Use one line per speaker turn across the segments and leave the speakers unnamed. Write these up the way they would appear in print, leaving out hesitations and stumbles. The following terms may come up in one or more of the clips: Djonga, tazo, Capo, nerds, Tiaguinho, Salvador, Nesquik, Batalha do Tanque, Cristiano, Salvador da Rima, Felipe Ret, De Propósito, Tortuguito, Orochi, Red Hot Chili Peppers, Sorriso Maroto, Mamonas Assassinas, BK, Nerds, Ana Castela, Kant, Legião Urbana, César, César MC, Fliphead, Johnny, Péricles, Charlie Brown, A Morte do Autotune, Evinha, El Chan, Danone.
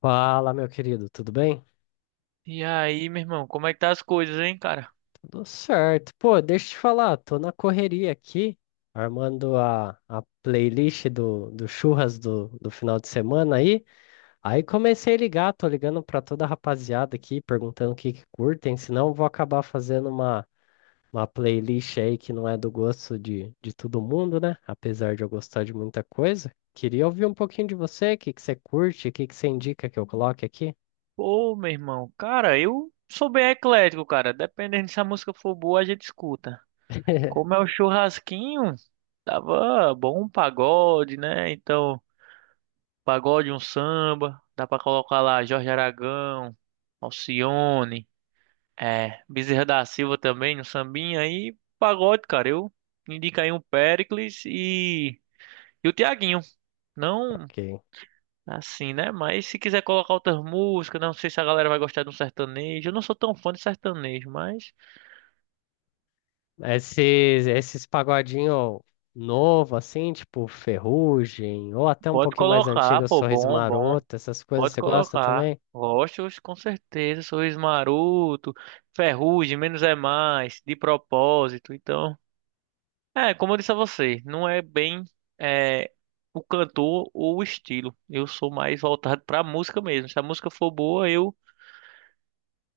Fala, meu querido, tudo bem?
E aí, meu irmão, como é que tá as coisas, hein, cara?
Tudo certo. Pô, deixa eu te falar, tô na correria aqui, armando a playlist do churras do final de semana aí. Aí comecei a ligar, tô ligando pra toda a rapaziada aqui, perguntando o que que curtem, senão eu vou acabar fazendo uma playlist aí que não é do gosto de todo mundo, né? Apesar de eu gostar de muita coisa. Queria ouvir um pouquinho de você, o que que você curte, o que que você indica que eu coloque aqui.
Pô, meu irmão, cara, eu sou bem eclético, cara. Dependendo se a música for boa, a gente escuta. Como é o churrasquinho, tava bom um pagode, né? Então, pagode, um samba, dá pra colocar lá Jorge Aragão, Alcione, Bezerra da Silva também, no sambinha aí, pagode, cara. Eu indico aí um Péricles e o Tiaguinho. Não.
Ok.
Assim, né? Mas se quiser colocar outras músicas, né? Não sei se a galera vai gostar de um sertanejo. Eu não sou tão fã de sertanejo, mas
Esses pagodinho novo, assim, tipo Ferrugem, ou até um
pode
pouquinho mais
colocar,
antigo,
pô,
Sorriso
bom, bom.
Maroto, essas coisas,
Pode
você gosta
colocar.
também?
Gosto, com certeza. Sorriso Maroto, Ferrugem, Menos é Mais, De Propósito. Então, como eu disse a você, não é bem é, o cantor ou o estilo. Eu sou mais voltado pra música mesmo. Se a música for boa,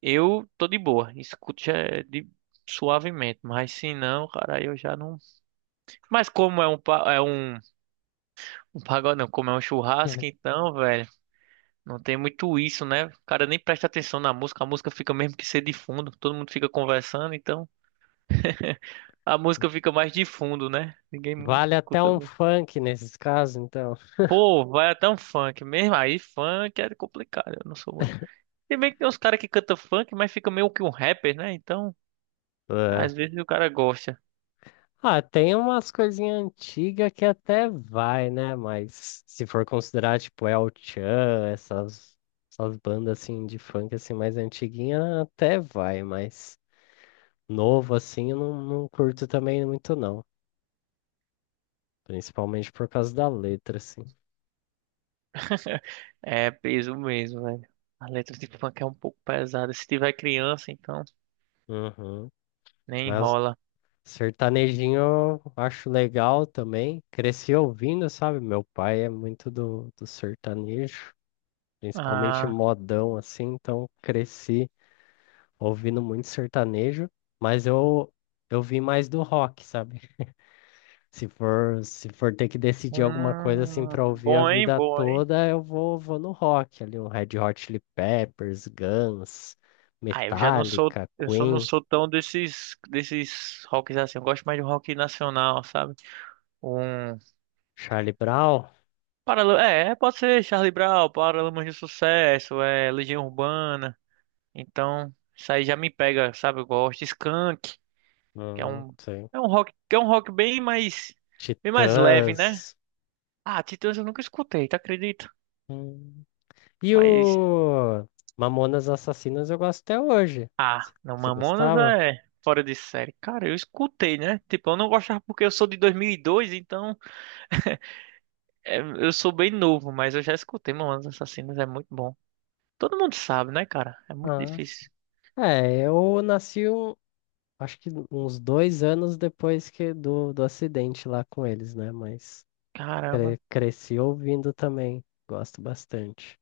Eu tô de boa, escuto já é de suavemente, mas se não, cara, aí eu já não. Mas como é um é um pagode, não, como é um churrasco, então, velho, não tem muito isso, né? O cara nem presta atenção na música, a música fica mesmo que ser de fundo, todo mundo fica conversando, então a música fica mais de fundo, né? Ninguém
Vale até
escuta.
um funk nesses casos, então.
Pô, vai até um funk mesmo, aí funk é complicado, eu não sou muito. Se bem que tem uns caras que cantam funk, mas fica meio que um rapper, né? Então,
É.
às vezes o cara gosta.
Ah, tem umas coisinhas antigas que até vai, né? Mas se for considerar, tipo, El Chan, essas bandas, assim, de funk, assim, mais antiguinha, até vai, mas novo, assim, eu não curto também muito, não. Principalmente por causa da letra, assim.
É peso mesmo, velho. A letra de funk é um pouco pesada. Se tiver criança, então
Uhum.
nem
Mas
rola.
sertanejinho eu acho legal também. Cresci ouvindo, sabe? Meu pai é muito do sertanejo, principalmente
Ah,
modão, assim. Então cresci ouvindo muito sertanejo, mas eu vi mais do rock, sabe? Se for, se for ter que decidir alguma coisa assim pra ouvir a
bom, hein,
vida
bom, hein.
toda, eu vou, vou no rock ali, um Red Hot Chili Peppers, Guns,
Ah, eu já não sou,
Metallica,
eu só não
Queen.
sou tão desses rocks assim. Eu gosto mais de um rock nacional, sabe? Um,
Charlie Brown?
Paralamas, pode ser Charlie Brown, Paralamas de Sucesso, é Legião Urbana. Então, isso aí já me pega, sabe? Eu gosto. Skunk, que é um,
Sei.
é um rock, que é um rock bem mais leve, né?
Titãs.
Ah, Titãs eu nunca escutei, tá acredita?
Hum. E
Mas,
o Mamonas Assassinas eu gosto até hoje.
ah, não,
Você
Mamonas
gostava?
é fora de série. Cara, eu escutei, né? Tipo, eu não gostava porque eu sou de 2002, então eu sou bem novo, mas eu já escutei Mamonas Assassinas, é muito bom. Todo mundo sabe, né, cara? É muito
Ah, sim.
difícil.
É, eu nasci um, acho que uns dois anos depois que do acidente lá com eles, né? Mas
Caramba.
cresci ouvindo também. Gosto bastante.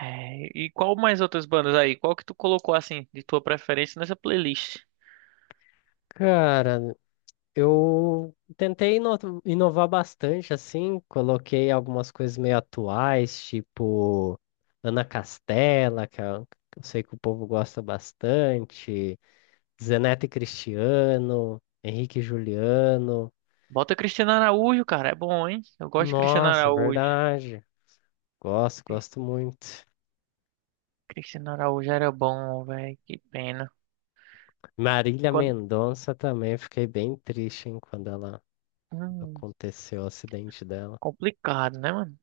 É, e qual mais outras bandas aí? Qual que tu colocou, assim, de tua preferência nessa playlist?
Cara, eu tentei inovar bastante, assim, coloquei algumas coisas meio atuais, tipo Ana Castela, que eu sei que o povo gosta bastante, Zeneto e Cristiano, Henrique e Juliano.
Bota Cristiano Araújo, cara, é bom, hein? Eu gosto de Cristiano
Nossa, é
Araújo.
verdade. Gosto, gosto muito.
Cristiano Araújo era bom, velho, que pena.
Marília
Quando...
Mendonça também, fiquei bem triste, hein, quando ela
hum.
aconteceu o acidente dela.
Complicado, né, mano?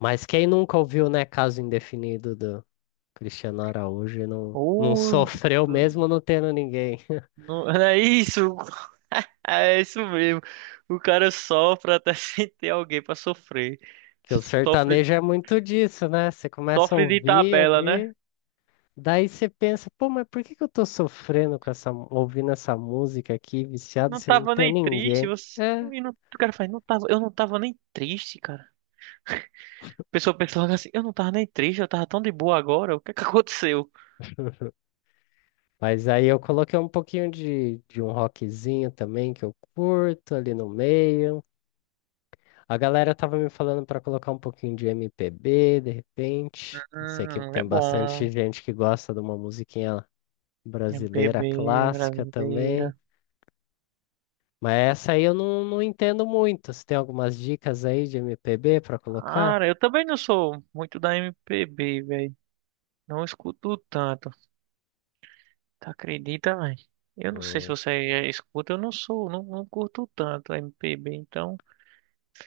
Mas quem nunca ouviu, né, Caso Indefinido Cristiano Araújo não
Ou.
sofreu mesmo não tendo ninguém.
É isso. É isso mesmo. O cara sofre até sem ter alguém pra sofrer.
Que o
Sofre,
sertanejo é muito disso, né? Você começa a
sofre de
ouvir
tabela, né?
ali, daí você pensa, pô, mas por que que eu tô sofrendo com essa, ouvindo essa música aqui, viciado,
Não
se não
tava
tem
nem triste.
ninguém?
Você...
É.
E não... O cara faz, não tava... eu não tava nem triste, cara. A pessoa pensa logo assim, eu não tava nem triste, eu tava tão de boa agora. O que é que aconteceu?
Mas aí eu coloquei um pouquinho de um rockzinho também, que eu curto ali no meio. A galera tava me falando pra colocar um pouquinho de MPB, de repente. Eu sei que
É
tem bastante
bom.
gente que gosta de uma musiquinha
MPB
brasileira clássica
brasileira.
também. Mas essa aí eu não entendo muito. Você tem algumas dicas aí de MPB para colocar?
Cara, eu também não sou muito da MPB, velho. Não escuto tanto. Tu acredita, velho? Eu não sei se
Hum.
você escuta, eu não sou, não, não curto tanto MPB, então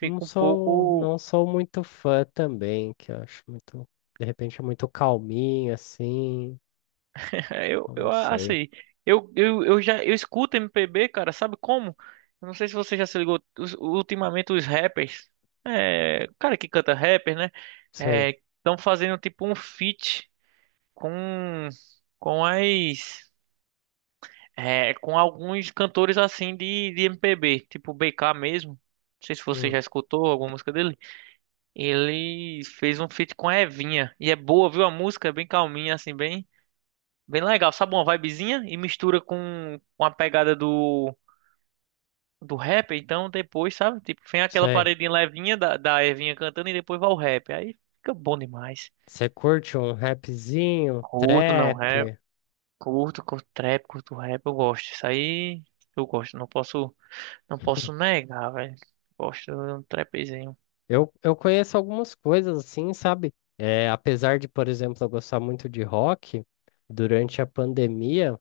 Não
um
sou,
pouco.
não sou muito fã também, que eu acho muito, de repente é muito calminho assim.
Eu,
Eu não
eu
sei.
assim, eu escuto MPB, cara, sabe como? Eu não sei se você já se ligou, ultimamente os rappers, o cara que canta rapper, né?
Sei.
estão fazendo tipo um feat com, com as. Com alguns cantores assim de MPB, tipo BK mesmo. Não sei se você
Hum,
já escutou alguma música dele. Ele fez um feat com a Evinha. E é boa, viu? A música é bem calminha, assim, bem legal. Sabe uma vibezinha? E mistura com a pegada do rap. Então depois, sabe? Tipo, vem aquela
sei.
paredinha levinha da Evinha cantando e depois vai o rap. Aí fica bom demais.
Você curte um rapzinho, um
Curto, não rap.
trap?
Curto, curto trap, curto rap. Eu gosto. Isso aí eu gosto. Não posso negar, velho. Gosto de um trapzinho.
Eu conheço algumas coisas assim, sabe? É, apesar de, por exemplo, eu gostar muito de rock, durante a pandemia,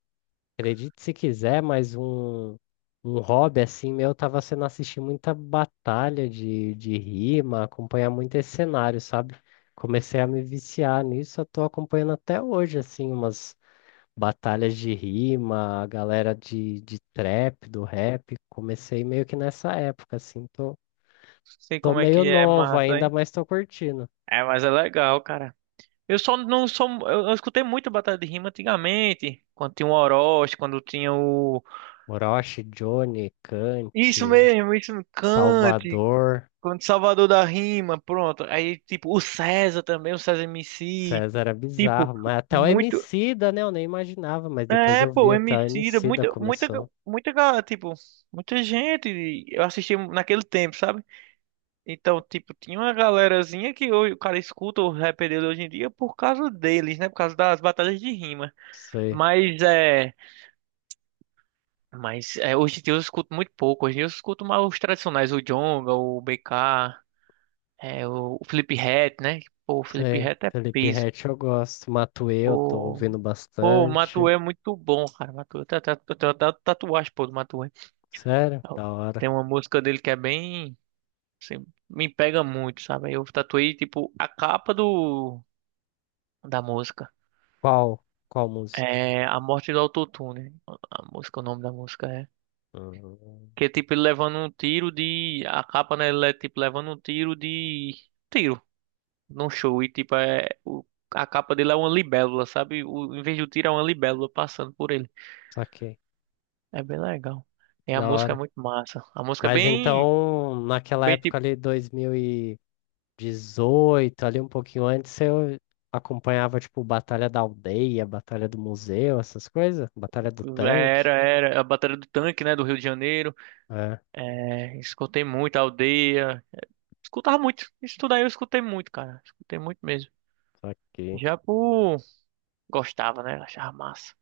acredite se quiser, mas um hobby assim meu tava sendo assistir muita batalha de rima, acompanhar muito esse cenário, sabe? Comecei a me viciar nisso, eu tô acompanhando até hoje, assim, umas batalhas de rima, a galera de trap, do rap. Comecei meio que nessa época, assim, tô,
Sei
tô
como é
meio
que é
novo
massa,
ainda,
hein?
mas tô curtindo.
É, mas é legal, cara. Eu só não sou. Eu escutei muito batalha de rima antigamente, quando tinha o Orochi, quando tinha o.
Orochi, Johnny,
Isso
Kant,
mesmo, isso mesmo. Cante,
Salvador.
quando Salvador da Rima, pronto. Aí, tipo, o César também, o César MC.
César era
Tipo,
bizarro, mas até o
muito.
Emicida, né? Eu nem imaginava, mas depois
É,
eu vi
pô,
até o
MC,
Emicida começou.
tipo, muita gente. Eu assisti naquele tempo, sabe? Então, tipo, tinha uma galerazinha que hoje o cara escuta o rap dele hoje em dia por causa deles, né? Por causa das batalhas de rima.
Sei,
Mas é. Mas é, hoje em dia eu escuto muito pouco. Hoje em dia eu escuto mais os tradicionais, o Djonga, o BK, o Fliphead, né? Pô, o
sei.
Fliphead é
Felipe
peso.
Ret eu gosto. Matuê eu tô
Pô,
ouvindo
pô, o
bastante.
Matuê é muito bom, cara. Matuê, eu tenho até tatuagem, pô, do Matuê.
Sério? Da hora.
Tem uma música dele que é bem, assim, me pega muito, sabe? Eu tatuei, tipo, a capa do, da música.
Qual? Qual música?
É A Morte do Autotune. A música, o nome da música é.
Hum,
Que é tipo ele levando um tiro de. A capa, né? Ele é tipo levando um tiro de. Tiro. Num show. E tipo, é. A capa dele é uma libélula, sabe? O... Em vez do tiro, é uma libélula passando por ele.
saquei.
É bem legal. E a
Da
música é
hora.
muito massa. A música é
Mas
bem.
então, naquela
Bem
época
tipo.
ali, 2018, ali um pouquinho antes, eu acompanhava, tipo, Batalha da Aldeia, Batalha do Museu, essas coisas? Batalha do
é, Era,
Tanque.
era. A Batalha do Tanque, né? Do Rio de Janeiro.
É,
É... Escutei muito a aldeia. Escutava muito. Isso tudo aí eu escutei muito, cara. Escutei muito mesmo.
saquei.
Já por. Gostava, né? Achava massa.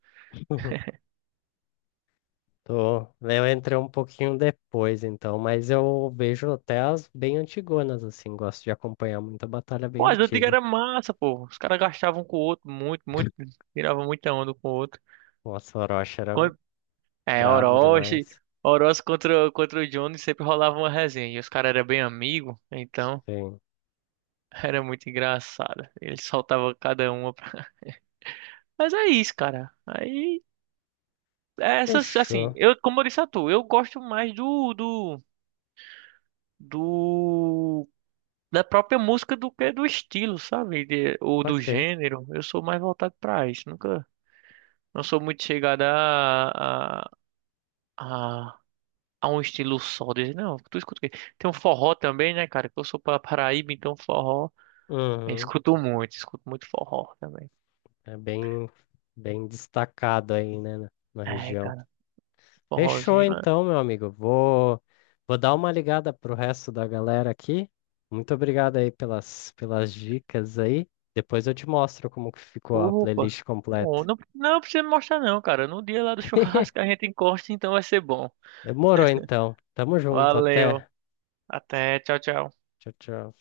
Tô, né, eu entrei um pouquinho depois, então, mas eu vejo até as bem antigonas, assim, gosto de acompanhar muita batalha bem
Pô, as antigas
antiga.
era massa, pô. Os caras gastavam com o outro muito, muito. Tiravam muita onda com o outro.
Nossa, o Orochi era
Quando- É,
brabo
Orochi.
demais.
Orochi contra o Johnny sempre rolava uma resenha. E os caras eram bem amigos, então
Sim.
era muito engraçado. Eles soltavam cada uma. Mas é isso, cara. Aí, essas, assim,
Fechou.
eu, como eu disse a tu, eu gosto mais do, da própria música do que do estilo, sabe? Ou do
Ok.
gênero. Eu sou mais voltado pra isso. Nunca. Não sou muito chegada a, a um estilo só. Dizer, não, tu escuta o quê? Tem um forró também, né, cara? Que eu sou para Paraíba, então forró. Eu
Uhum.
escuto muito forró também.
É bem, bem destacado aí, né, na
É,
região.
cara,
Fechou
forrozinho, mano.
então, meu amigo. Vou, vou dar uma ligada pro resto da galera aqui. Muito obrigado aí pelas, pelas dicas aí. Depois eu te mostro como que ficou a
Opa!
playlist completa.
Bom, não precisa me mostrar, não, cara. No dia lá do churrasco a gente encosta, então vai ser bom.
Demorou então. Tamo junto,
Valeu.
até.
Até, tchau, tchau.
Tchau, tchau.